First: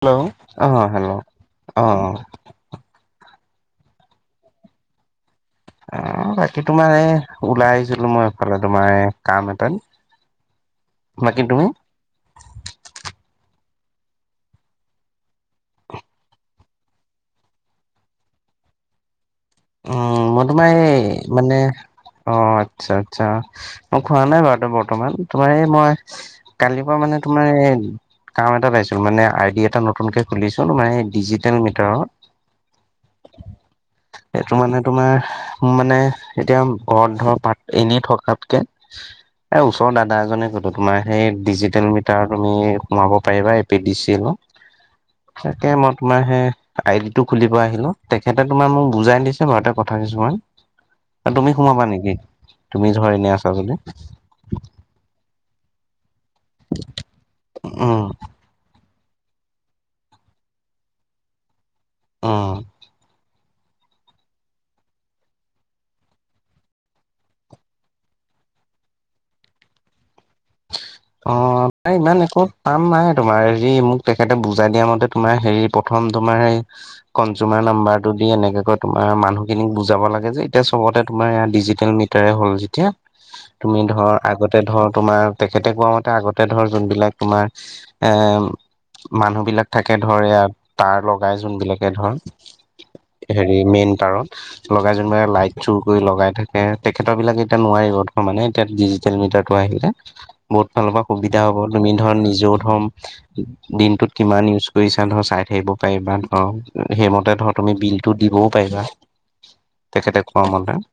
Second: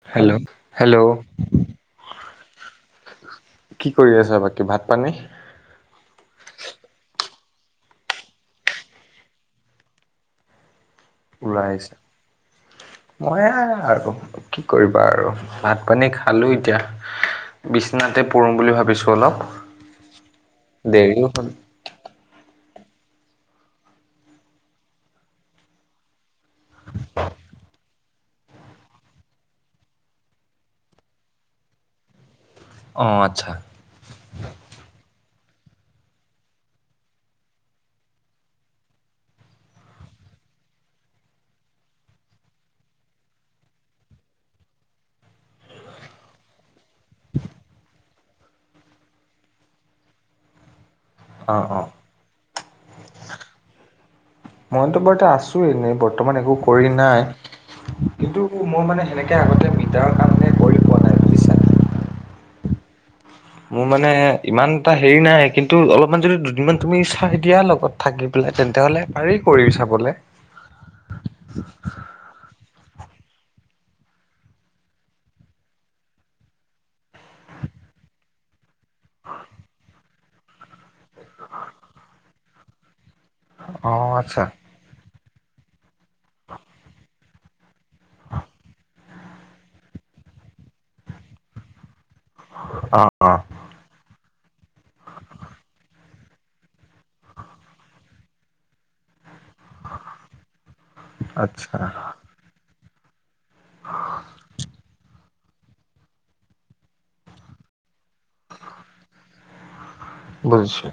Hello! Hello অ' hello hello অ' কি কৰি আছা বাকী ভাত পানী? [unintelligible] বাকী তোমাৰ এই ওলাই আহিছিলো মই এইফালে তোমাৰ কাম এটাত। বাকী তুমি ওলাই আহিছে। মই আৰু কি কৰিবা আৰু ভাত পানী খালো এতিয়া। বিছনাতে পৰো বুলি ভাবিছো অলপ। উম মই তোমাৰ এই দেৰিও হ'ল মানে অ', আচ্ছা আচ্ছা মই খোৱা নাই বাৰু [unintelligible] বৰ্তমান তোমাৰ এই মই কালিৰ পৰা মানে তোমাৰ এ কাম এটাত আহিছো মানে আই ডি এটা নতুনকে খুলিছিলো মানে ডিজিটেল মিটাৰৰ। অ', আচ্ছা। এইটো মানে তোমাৰ মানে এতিয়া [unintelligible] এনেই থকাতকে এই ওচৰৰ দাদা এজনে [unintelligible] তোমাৰ সেই ডিজিটেল মিটাৰ তুমি সোমাব পাৰিবা এ পি ডি চি এলৰ। [inaudible] তাকে মই তোমাৰ হে আইডি টো খুলিব আহিলো তেখেতে তোমাৰ মোক বুজাই দিছে [unintelligible] কথা কিছুমান। আৰু অ তুমি অ সোমাবা নেকি তুমি ধৰা এনে আছা যদি? মইতো [unintelligible] আছো এনেই বৰ্তমান একো কৰি নাই উম কিন্তু মই মানে সেনে তে আগতে মিটাৰ কাম নে কৰি পোৱা নাই বুজিছা উম। মোৰ মানে ইমান এটা হেৰি নাই কিন্তু অলপমান যদি দুদিনমান তুমি চাই দিয়া লগত থাকি পেলাই তেন্তে হ'লে পাৰি কৰি চাবলে। অ', প্ৰায় ইমান একো কাম নাই তোমাৰ হেৰি মোক তেখেতে বুজাই দিয়া মতে তোমাৰ হেৰি প্ৰথম তোমাৰ হে কনজুমাৰ নাম্বাৰটো দি এনেকে কৈ তোমাৰ মানুহখিনিক বুজাব লাগে যে এতিয়া চবতে তোমাৰ এয়া ডিজিটেল মিটাৰে হ'ল যেতিয়া তুমি অ ধৰ আচ্ছা আগতে ধৰ তোমাৰ তেখেতে কোৱা মতে আগতে ধৰ যোনবিলাক তোমাৰ এ মানুহ বিলাক থাকে ধৰ ইয়াত তাৰ লগাই যোনবিলাকে ধৰ অ অ হেৰি মেইন টাৰত। লগাই যোনবিলাক লাইট চুৰ কৰি লগাই থাকে তেখেতৰ বিলাক এতিয়া নোৱাৰিব ধৰ মানে এতিয়া ডিজি টেল মিটাৰটো আহিলে বহুত ফালৰ পৰা সুবিধা হব আচ্ছা তুমি ধৰ নিজেও ঠম দিনটোত কিমান ইউজ কৰিছা ধৰ চাই থাকিব। পাৰিবা ধৰ সেইমতে ধৰ তুমি বিলটো দিবও পাৰিবা। তেখেতে কোৱা মতে। বুজিছো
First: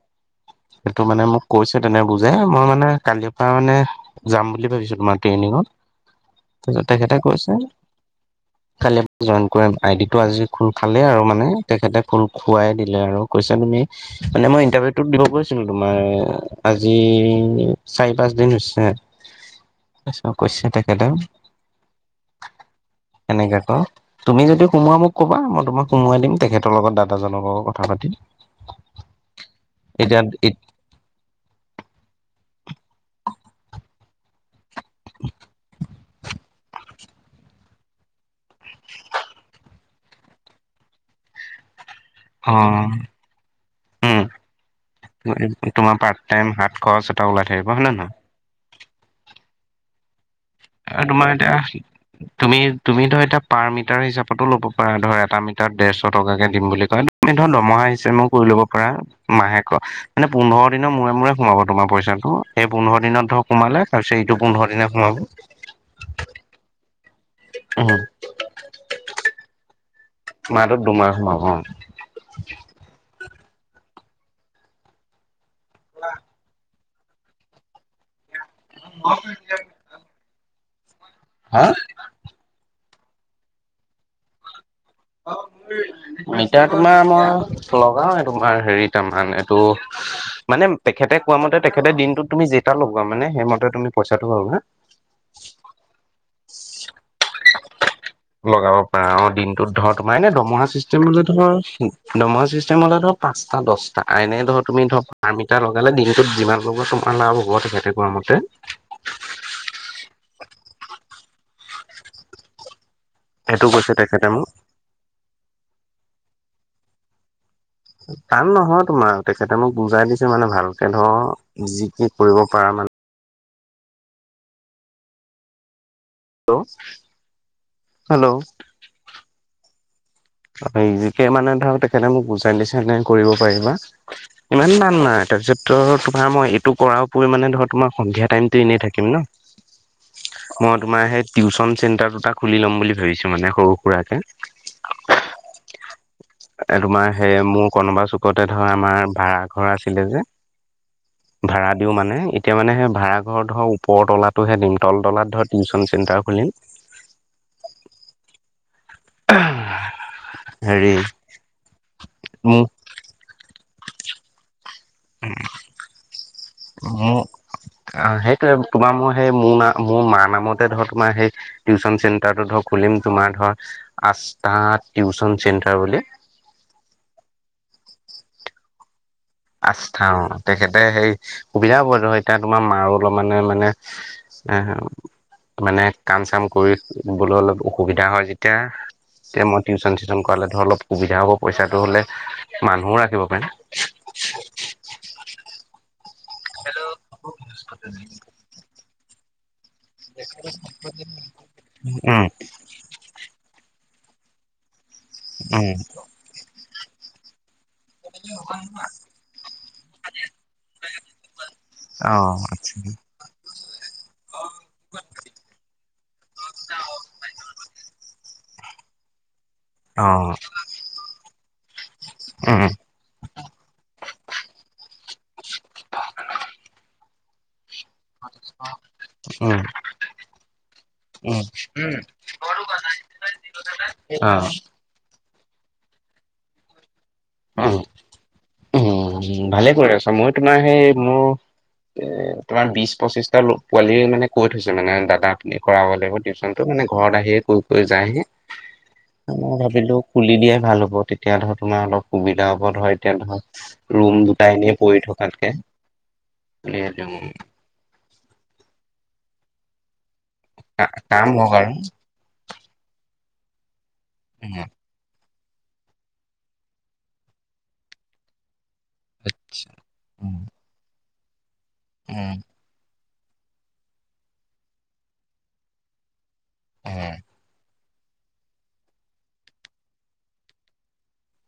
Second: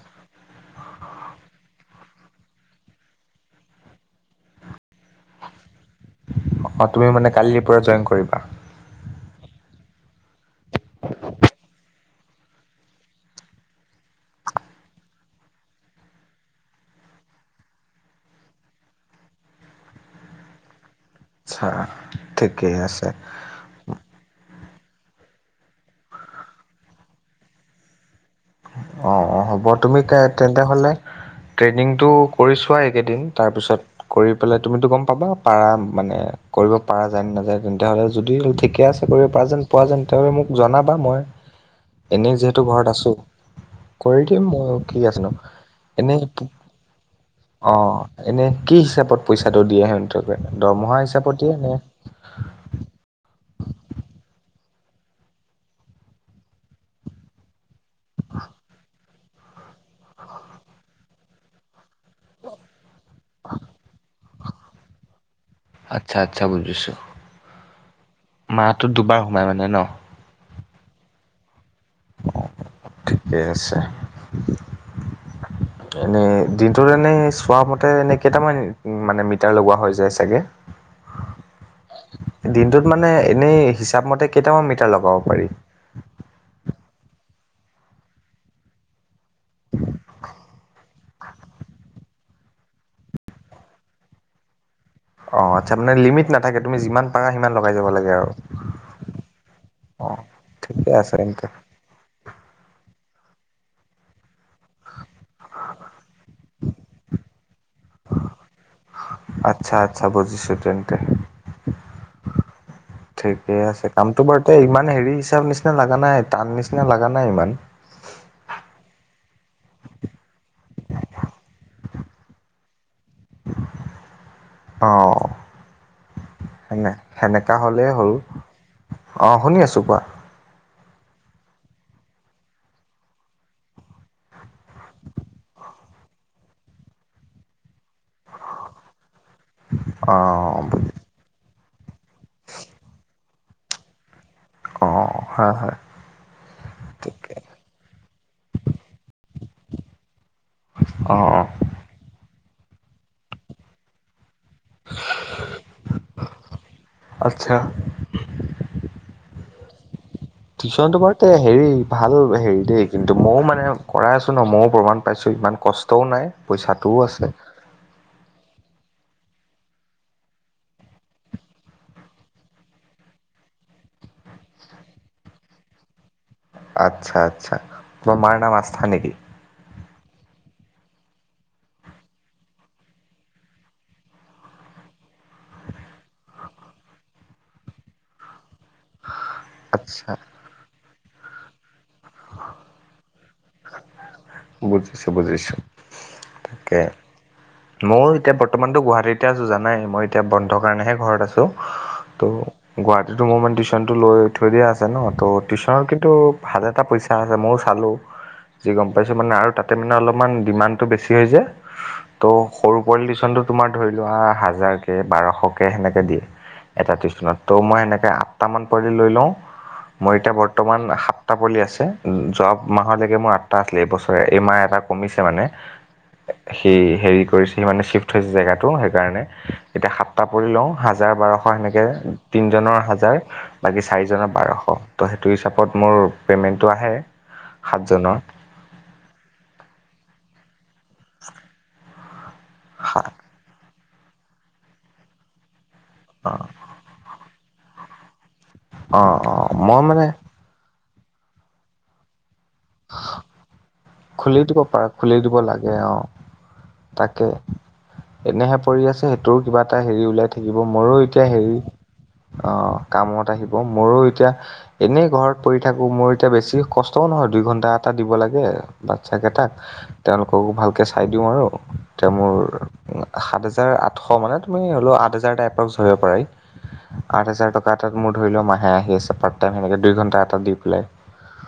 সেইটো মানে মোক কৈছে তেনে বুজাই মই মানে কালিৰ পৰা মানে যাম বুলি ভাবিছো তোমাৰ ট্ৰেইনিঙত। তাৰপিছত অ', তুমি তেখেতে মানে কৈছে কালিৰ পৰা যইন কৰিবা। কালি যইন কৰিম আই ডি টো আজি খোল খালে আৰু মানে তেখেতে খোল খুৱাই দিলে আৰু। কৈছা তুমি মানে মই ইণ্টাৰভিউটোত দিম গৈছিলো তোমাৰ এ আজি চাৰি পাঁচ দিন হৈছে। চব কৈছে তেখেতে। আচ্ছা, ঠিকেই আছে। হে ক। তুমি যদি সোমোৱা মোক কবা মই তোমাক সোমোৱাই দিম তেখেতৰ লগত দাদাজনৰ লগত কথা পাতি দিম অ অ হ'ব তুমি তে তেন্তে হ'লে। ট্ৰেইনিংটো কৰি চোৱা এইকেইদিন তাৰ পিছত কৰি পেলাই তুমিটো গম পাবা। পাৰা মানে কৰিব পৰা যায় নে নাযায় তেন্ত হ'লে যদি ঠিকে আছে কৰিব পৰা যেন- পোৱা যেন তেওঁ মোক জনাবা মই এনেই অ যিহেতু ঘৰত আছো। উম কৰি দিম মই কি আছে নো তোমাৰ পাৰ্ট এনেই টাইম কি হাত খৰচ এটা ওলাই থাকিব অ। হয় নে নহয় এনেই কি হিচাপত পইচাটো দিয়ে সিহঁতে দৰমহা আৰু তোমাৰ হিচাপত এতিয়া দিয়ে নে? তুমি তুমি ধৰা এতিয়া পাৰ মিটাৰ হিচাপতো ল'ব পাৰা ধৰ এটা মিটাৰ ডেৰশ টকাকে দিম বুলি কয়। ধৰ দৰমহা চিষ্টেম কৰি ল'ব পাৰা। মাহেক, মানে পোন্ধৰ দিনৰ মূৰে মূৰে সোমাব তোমাৰ পইচাটো এই পোন্ধৰ- দিনত ধৰক সোমালে তাৰ পিছত এইটো পোন্ধৰ দিনে সোমাব। আচ্ছা আচ্ছা বুজিছো। উম। মাহটো দুবাৰ সোমাই মানে ন। মাহটো দুবাৰ সোমাব অ ঠিকে আছে। এনে দি- ত এনেই চোৱা মতে এনে কেইটামান মানে মিটাৰ লগোৱা হৈ যায় চাগে। হা দিনটোত মানে এনেই হিচাপ মতে কেইটামান মিটাৰ লগাব পাৰি। মিটাৰ তোমাৰ মই লগাও তোমাৰ হেৰিটা মান এইটো- মানে তেখেতে কোৱা মতে তেখেতে দিনটোত তুমি যেটা ল'গোৱা মানে সেইমতে তুমি পইচাটো পাবা। অ আচ্ছা মানে লিমিট নাথাকে তুমি যিমান পাৰা সিমান লগাই যাব লাগে আৰু। লগাব পাৰা অ দিনটোত ধৰ অ। তোমাৰ এনে দমহা ঠিকে আছে চিষ্টেমটোতে তেন্তে ধৰ- দৰমহা চিষ্টেম হলে ধৰক পাঁচটা দহটা এনে ধৰ তুমি ধৰক পাৰ মিটাৰ লগালে দিনটোত যিমান লগোৱা তোমাৰ। লাভ হব তেখেতে কোৱা মতে। আচ্ছা আচ্ছা বুজিছোঁ তেন্তে। ঠিকে এইটো আছে কৈছে কামটো তেখেতে মোক বাৰু এ ইমান হেৰি হিচাপ নিচিনা লগা নাই টান নিচিনা লগা নাই ইমান। টান নহয় তোমাৰ তেখেতে মোক বুজাই দিছে মানে ভালকে ধৰ যি কি কৰিব পাৰা মানে। অহ হেল্ল সেনেকা হ'লেই হ'ল। অঁ শুনি আছোঁ কোৱা। ইজিকে মানে ধৰ তেখেতে মোক বুজাই দিছে এনেকে কৰিব পাৰিবা। ইমান নাই তাৰপিছত ত' তোমাৰ মই এইটো কৰাৰ ওপৰিও মানে ধৰ তোমাৰ সন্ধিয়া টাইমতটো এনেই থাকিম ন। অঁ মই তোমাৰ সেই টিউশচন চেন্টাৰ দুটা খুলি ল'ম বুলি ভাবিছো মানে সৰু সুৰাকে। অঁ হয় হয়। এ তোমাৰ সেই মোৰ কোনোবা চুকতে ধৰ আমাৰ- ভাড়া ঘৰ আছিলে যে অ অ ভাড়া দিও মানে- তেতিয়া মানে হে ভাড়া ঘৰ ওপৰতলাটোহে দিম তল তলাত ধৰক টিউশ্যন চেণ্টাৰ খুলিম। আচ্ছা [unintelligible] টিউশ্যনটো বাৰু তে হেৰি ভাল হেৰি মোক দেই কিন্তু ময়ো মানে- কৰাই আছোঁ ন ময়ো প্ৰমাণ পাইছোঁ ইমান কষ্টও নাই। পইচাটোও মোৰ আছে সেইটোৱে তোমাৰ মই সেই মোৰ নাম মোৰ মাৰ নামতে ধৰ তোমাৰ সেই- টিউচন চেণ্টাৰটো ধৰ খুলিম তোমাৰ ধৰ আস্থাত টিউচন চেণ্টাৰ বুলি। আচ্ছা আচ্ছা তাৰ মাৰ নাম আস্থা নেকি? আস্থা অ, তেখেতে সেই, সুবিধা হ'ব ধৰ এতিয়া তোমাৰ মাৰো অলপ মানে মানে [unintelligible] মানে কাম চাম কৰি শুবলৈ অলপ অসুবিধা হয় যেতিয়া। এতিয়া মই টিউচন আচ্ছা চিউচন কৰালে ধৰ অলপ সুবিধা হ'ব পইচাটো উলাই। মানুহও ৰাখিব পাৰিম। বুজিছো বুজিছো, তাকে, মইয়ো এতিয়া বৰ্তমানতো গুৱাহাটীত এতিয়া আছো জানাই মই এতিয়া বন্ধ কাৰণেহে ঘৰত আছো, ত' উম গুৱা যিটো মোৰ মান টিউশ্যনটো লৈ থৈ দিয়া আছে ন, ত' উম টিউশ্যন কিন্তু ভালে ইচ্ছা আছে, মইয়ো চালো। যি গম পাইছো মানে আৰু তাতে মানে অলপমান ডিমাণ্ডটো বেছি হৈ যায়, অ', ত' সৰু [unintelligible] টিউচন তোমাৰ ধৰি লোৱা হাজাৰ কে বাৰশ কে সেনেকে দিয়ে। এটা টিউচনত, ত' মই সেনেকে আঠটা মান পোৱালি লৈ লওঁ। মোৰ অ', এতিয়া বৰ্তমান সাতটা পোৱালি আছে, যোৱা উম, মাহ মাহলৈকে মোৰ আঠটা আছিলে এই বছৰে, এই মাহ এটা কমিছে মানে। হেৰি হেৰি কৰিছে মানে চিফ থৈছে জেগাটো সেইকাৰণে, উম, এতিয়া সাতটা পোৱালি লওঁ হাজাৰ উম, বাৰশ সেনেকে, তিনজনৰ হাজাৰ। বাকী চাৰিজনৰ অ', বাৰশ ত' সেইটো হিচাপত মোৰ পেমেন্টো আহে। অ', সাতজনৰ। উম, ভালে কৰি আছা মই তোমাৰ সেই মোৰ এ তোমাৰ বিশ পঁচিছটা পোৱালিয়ে মানে কৈ থৈছে মানে দাদা আপুনি কৰা হল। অ', অ', [unintelligible] মানে ঘৰত আহি কৈ কৈ যাইগে। অ', মই ভাবিলো মানে খুলি দিয়াই ভাল হব তেতিয়া ধৰ তোমাৰ অলপ সুবিধা হব ধৰ এতিয়া ধৰক, ৰুম খুলি দুটা দিব এনেই পাৰা পৰি খুলি দিব থকাতকে। লাগে অ'। তাকে [unintelligible] এনেহে পৰি আছে সেইটোৰ কিবা এটা হেৰি ওলাই থাকিব মোৰো এতিয়া কাম হওক হেৰি আৰু অ', কামত আহিব, মোৰো এতিয়া এনেই ঘৰত পৰি থাকোঁ, মোৰ এতিয়া বেছি কষ্টও নহয় দুই ঘণ্টা এটা দিব লাগে। বাচ্ছাকেইটাক, তেওঁলোককো উম, ভালকৈ চাই দিওঁ আৰু, তেওঁ উম, মোৰ সাত হোজাৰ আঠশ মানে তুমি হ'লেও আঠ হাজাৰ টাইপ ওচৰে ধৰিব পাৰি, উম, উম, আঠ হেজাৰ টকাত তাত মোৰ ধৰি লওক মাহে আহি আছে পাৰ্ট টাইম সেনেকে দুই ঘণ্টা এটা দি পেলাই।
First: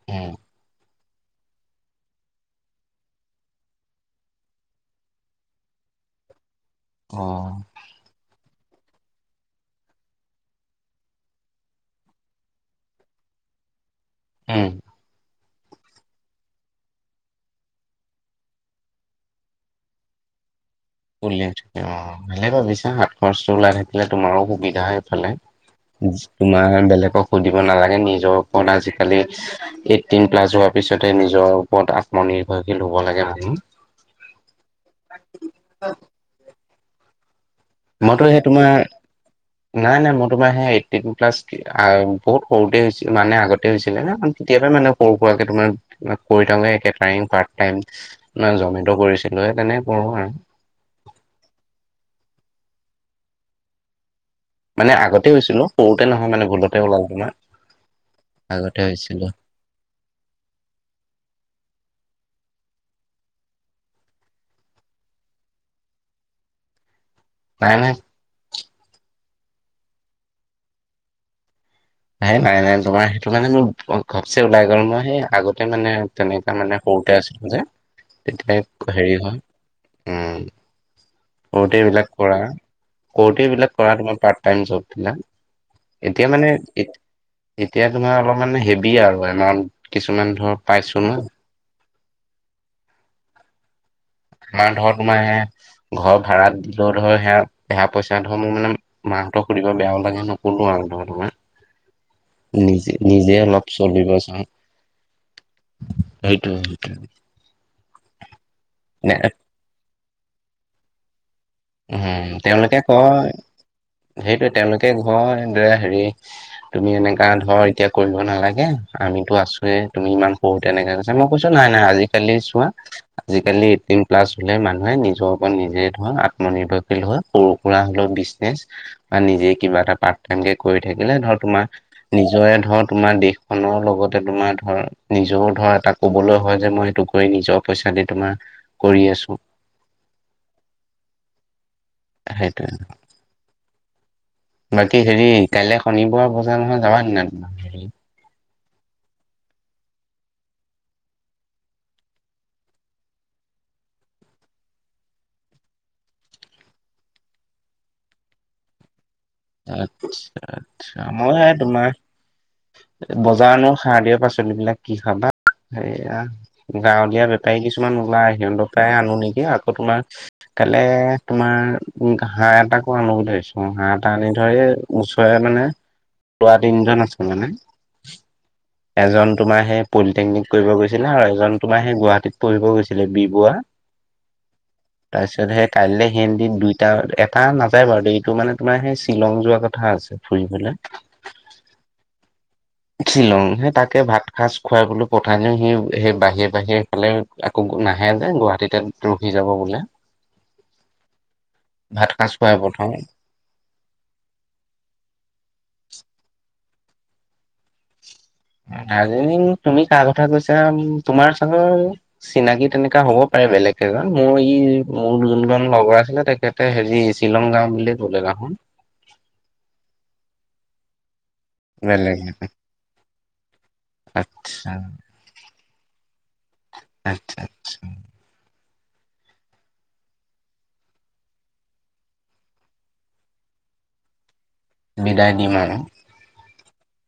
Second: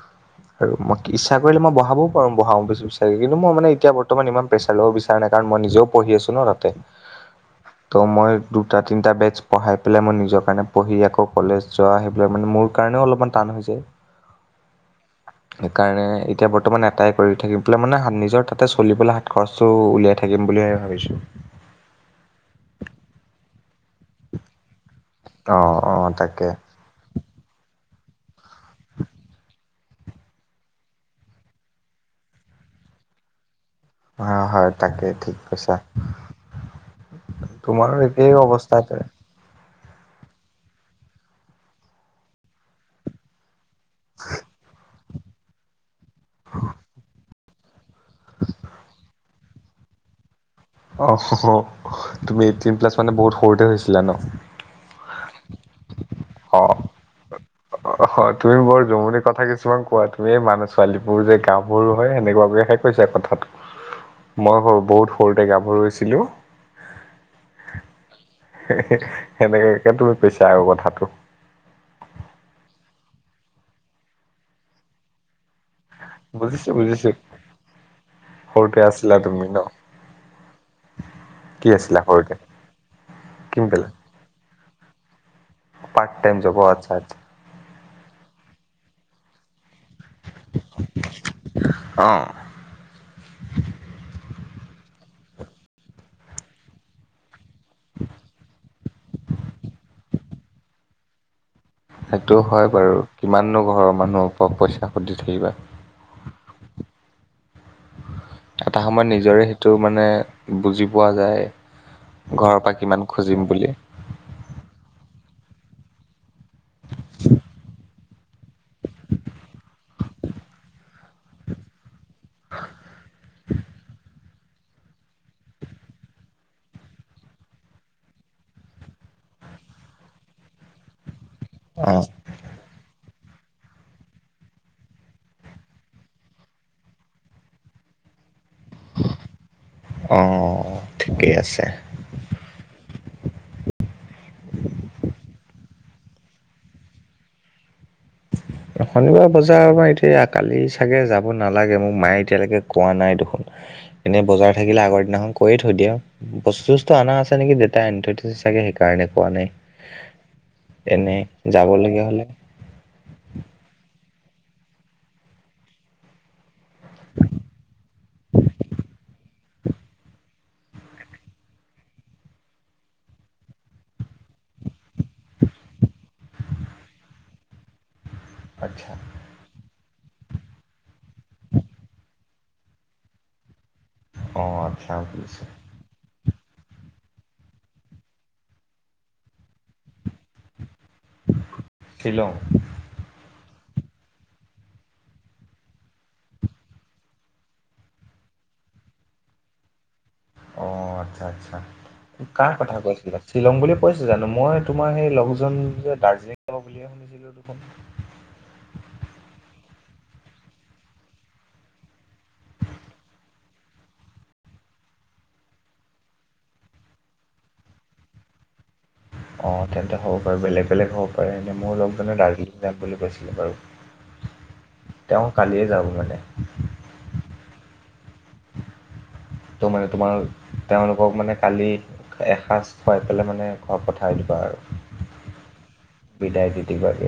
উম, আৰু মই ইচ্ছা কি কৰিলে মই বহাবও পাৰো বহাও বিচাৰি কিন্তু মই মানে এতিয়া বৰ্তমান ইমান প্ৰেছাৰ ল'ব বিচ ৰা নাই কাৰণ মই নিজেও পঢ়ি আছো ন' তাতে। অ', ত' মই দুটা তিনটা বেচ পঢ়াই পেলাই মই নিজৰ কাৰণে পঢ়ি আকৌ কলেজ যোৱা আহি পাই মানে মোৰ কাৰণেও অলপমান টান হৈ যায়। উম, সেইকাৰণে এতিয়া বৰ্তমান এটাই কৰি থাকি পেলাই মানে হাত নিজৰ তাতে চলিবলৈ হাত খৰচ চো উলিয়াই থাকিম বুলি ভাবিছোঁ। উলিয়াই থয় অ, ভালেই ভাবিছা সাত খৰচটো ওলাই থাকিলে তোমাৰো সুবিধা হয়। ফালে, অঁ অঁ তাকে তোমাৰ হে বেলেগক সুধিব নালাগে নিজৰ [unintelligible] আজিকালি টিন প্লাছ হোৱাৰ পিছতে নিজৰ ওপৰত আত্মনিৰ্ভৰশীল হ'ব লাগে মানুহ। হয়, হয়, তাকে ঠিক কৈছা। [unintelligible] তোমাৰো মইতো একেই সেই তোমাৰ অৱস্থা এটাই। নাই নাই, মই তোমাৰ সেই এইটটিন প্লাছ, বহুত সৰুতে হৈছে মানে আগতে [unintelligible] তেতিয়াৰ কাৰণে সৰু সুৰাকে তোমাৰ, কেটাৰিং পাৰ্ট। এণ্ড, মই জমেট' কৰিছিলো সেই তেনে কৰোঁ আৰু। অ', [unintelligible] তুমি এইটটিন প্লাছ মানে বহুত সৰুতে হৈছিলা ন? মানে আগতে হৈছিলো, সৰুতে নহয় মানে ভূলতে ওলাল তোমাৰ। অ', হয় তুমি আগতে বৰ জমনি হৈছিলোঁ কথা কিছু কিছুমান কোৱা তুমি এই মানুহ ছোৱালীবোৰ যে গাঁওবোৰো হয় সেনেকুৱাকেহে কৈছা কথাটো। মই ব বহুত সৰুতে গাভৰু হৈছিলো। নাই নাই। হেহে সেনেকাকে তুমি কৈছা আৰু কথাটো। নাই নাই তোমাৰ সেইটো মানে মোৰ ঘপচে ওলাই গ'ল মই সেই আগতে মানে তেনেকুৱা বুজিছো মানে বুজিছো সৰুতে আছিলো যে সৰুতে তেতিয়া আছিলা হেৰি হয় তুমি ন উম। কি সৰুতে আছিলা এইবিলাক সৰুতে কৰা, সৰুতে এইবিলাক কিমবেলা কৰা তোমাৰ পাৰ্ট টাইম জববিলাক। পাৰ্ট এতিয়া টাইম মানে জব অ আচ্ছা এত আচ্ছা এতিয়া তোমাৰ অলপমান হেভি আৰু এমাউন্ট কিছুমান ধৰ পাইছো ন। অ। আমাৰ ধৰ তোমাৰ সে, ঘৰ ভাৰাটো ধৰ সেয়া দেহা পইচা ধৰ মোৰ মানে মাহঁতক সুধিব বেয়াও লাগে নকোলো আৰু ধৰ তোমাৰ। সেইটো হয় নিজে বাৰু, নিজে কিমাননো অলপ ঘৰৰ চলিব মানুহৰ চাওঁ পৰা পইচা সুধি থাকিবা? সেইটোৱে সেইটোৱে। এটা সময়ত নিজৰে সেইটো মানে বুজি পোৱা যায়। উম ঘৰৰ পৰা তেওঁলোকে কিমান কয়। খুজিম বুলি সেইটোৱে তেওঁলোকে ঘয়, ধৰা হেৰি তুমি এনেকা ধৰ এতিয়া কৰিব নালাগে, আমিতো আছোয়ে তুমি ইমান সৰু তেনেকা কৈছা, মই কৈছো নাই নাই আজি কালি চোৱা, আজিকালি এইটিনপ্লাছ হলে মানুহে নিজৰ ওপৰত নিজে ধৰা আত্ম নিৰ্ভৰশীল হৈ সৰু সুৰা হলেও বিজনেচ বা নিজে কিবা এটা পাৰ্ট টাইম কে কৰি থাকিলে ধৰ তোমাৰ অ নিজ নিজৰে ধৰ তোমাৰ দেশখনৰ লগতে তোমাৰ ধৰ নিজৰও ধৰ এটা কবলৈ হয় যে মই এইটো কৰি নিজক পইচা দি তোমাৰ কৰি আছো। অঁ ঠিকে আছে। সেইটোৱে। বাকী হেৰি কাইলৈ শনিবাৰ বজাৰ নহয়, যাবা নে নাই? হেৰি [inaudible] শনিবাৰ বজাৰ আমাৰ এতিয়া কালি চাগে যাব নালাগে, মোক মায়ে এতিয়ালৈকে কোৱা নাই দেখোন। এনেই বজাৰ থাকিলে আগৰ দিনাখন কয়ে থৈ দিয়ে আও। বস্তু - চস্তু অনা আছে নেকি দেউতাই আনি থৈ দিছে চাগে সেইকাৰণে কোৱা নাই। আচ্ছা আচ্ছা, এনে মই এ তোমাৰ যাবলগীয়া হ'লে বজাৰ ন সাৰ দিয়া পাচলিবিলাক কি খাবা, সেইয়া। গাঁৱলীয়া বেপাৰী কিছুমান ওলায় সিহঁতৰ পাই আনো নেকি, আকৌ তোমাৰ কাইলে তোমাৰ উম হাঁহ এটাকো আনো বুলি ভাবিছোঁ হাঁহ? আনি ধৰ এই ওচৰে মানে লোৱা তিনিজন আছে মানে। আচ্ছা এজন তোমাৰ সেই পলিটেকনিক কৰিব গৈছিলে আৰু এজন তোমাৰ সেই গুৱাহাটীত পঢ়িব গৈছিলে বি বোৱা। অ আচ্ছা আচ কাইলৈ হেন্দিন দুইটা এটা নাযায় বাৰু দেই, এইটো মানে আপোনাৰ সেই শ্বিলং যোৱা কথা আছে ফুৰিবলে। শ্বিলং? শ্বিলং, সে তাকে ভাত সাজ খুৱাই বোলো পঠাই দিও, সি সেই বাহিৰে বাহিৰে সেইফালে আকৌ গু নাহে যে গুৱাহাটীতে ৰখি যাব বোলে। অ আচ্ছা আচ্ছা, ভাত সাজ কাৰ খুৱাই কথা পঠাও কৈছিলা? শ্বিলং বুলি কৈছে জানো? মই তোমাৰ সেই লগজন যে দাৰ্জিলিং যাব বুলিয়ে শুনিছিলো দেখোন। দাৰ্জিলিং তুমি কাৰ কথা কৈছা? তোমাৰ চাগে চিনাকি তেনেকা হ'ব পাৰে বেলেগ এজন, মোৰ ই মোৰ যোনজন লগৰ আছিলে তাকে এ হেৰি শ্বিলং যাওঁ বুলিয়ে কলে দাখোন। অঁ তেন্তে হ'ব পাৰে বেলেগ বেলেগ হওক কৰে নে মোৰ লগজনৰ বেলেগ দাৰ্জিলিং যাম বুলি কৈছিলে বাৰু। আচ্ছা তেওঁ কালিয়ে যাব মানে। আচ্ছা আচ্ছা- তো মানে তোমাৰ তেওঁলোকক মানে কালি এসাঁজ খুৱাই পেলাই মানে খুৱা পঠাই দিবা আৰু। বিদায় দিম আৰু বিদায় দি দিবাগে।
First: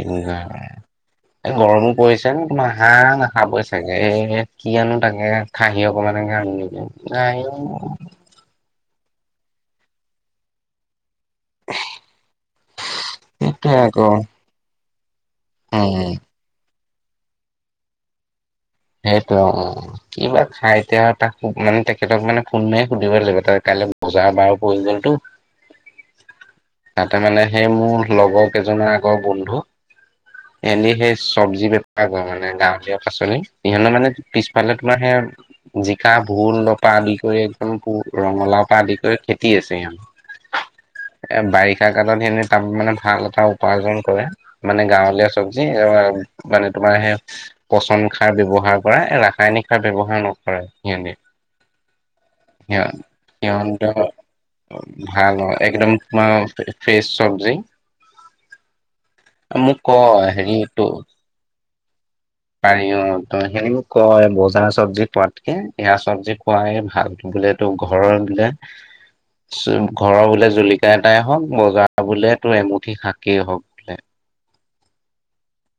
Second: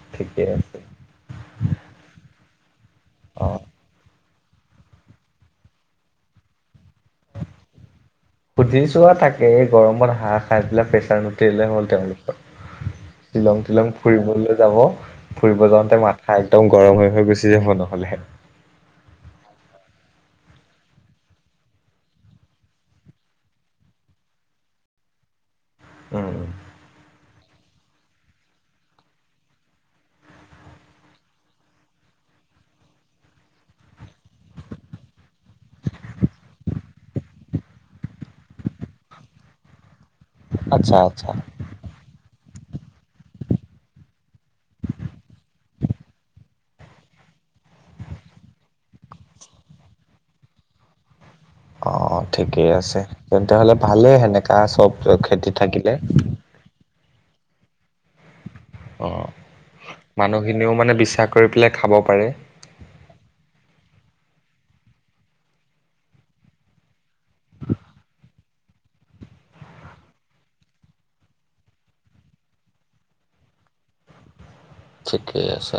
এই গৰমো পৰিছে ন হাঁহ অ নাখাবা- তাকে কি আনো তাকে খাহি অকমানকে আনোগে, খাহি সুধি চোৱা থাকে এই গৰমত হাঁহ বিলাক প্ৰেছাৰ নু এৰি দিলে হ'ল গাহৰি লুভটো। শ্বিলং সেইটোৱে তিলং আকৌ ফুৰিবলৈ যাব। ফুৰিব উম যাওঁতে মাথা একদম গৰম হৈ হৈ গুচি যাব নহ'লে। সেইটো অঁ কিবা খাই এতিয়া তাক মানে তেখেতক মানে ফোন মাৰি সুধিব লাগিব তাৰ কাইলৈ বজাৰ বাৰ পৰিলে তু। উম তাতে মানে সেই মোৰ লগৰ কেইজনৰ আগৰ বন্ধু- এনেই সেই চব্জি বেপাৰ কৰে মানে গাঁৱলীয়া পাচলি সিহঁতৰ মানে পিছফালে তোমাৰ সেয়া জিকা ভোল লপা আদি কৰি একদম পু ৰঙালাও পা আদি কৰি খেতি আছে সিহঁতৰ। আচ্ছা আচ্ছা এ বাৰিষা কালত এনে তাত মানে ভাল এটা উপাৰ্জন কৰে। মানে গাঁৱলীয়া চব্জি মানে তোমাৰ সেই পচন- সাৰ ব্যয়ৱহাৰ কৰা ৰাসায়নিক সাৰ ব্যৱহাৰ নকৰে সিহঁতে অঁ ঠিকেই আছে তেন্তে হলে সিহঁতৰ ভালেই সেনেকা চব খেতিত থাকিলে। ফ্ৰেচ চব্জি, অ মোক ক মানুহখিনিও হেৰিটো মানে বিশ্বাস কৰি পেলাই খাব পাৰে। পাৰি অ ত সেও কয় বজাৰ চব্জি পোৱাতকে এয়া চব্জি খোৱাই ভাল বোলে। টো ঘৰৰ বিলা- ঘৰৰ বোলে জলকীয়া এটাই হওক বজাৰ বোলে তো এমুঠি শাকেই হওক। ঠিকেই আছা।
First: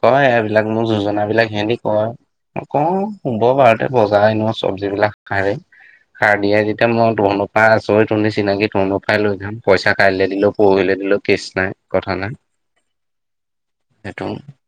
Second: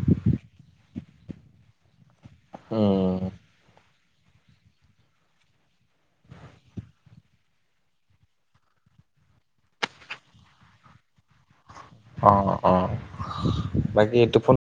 কয় এইবিলাক মোক যোজনা বিলাক সিহঁতে কয় মই কওঁ। উম কব পাৰতে বজাৰ এনেুৱা চব্জি বিলাক খাৰে খাৰ দিয়াই যেতিয়া মই তোহতৰ পৰা আচৰি তনী চিনাকি তোহতৰ পৰাই লৈ যাম পইচা কাইলৈ দিলো পৰহিলৈ দিলো। কেছ নাই কথা অ নাই অ বাকী সেইটো। এইটো ফোন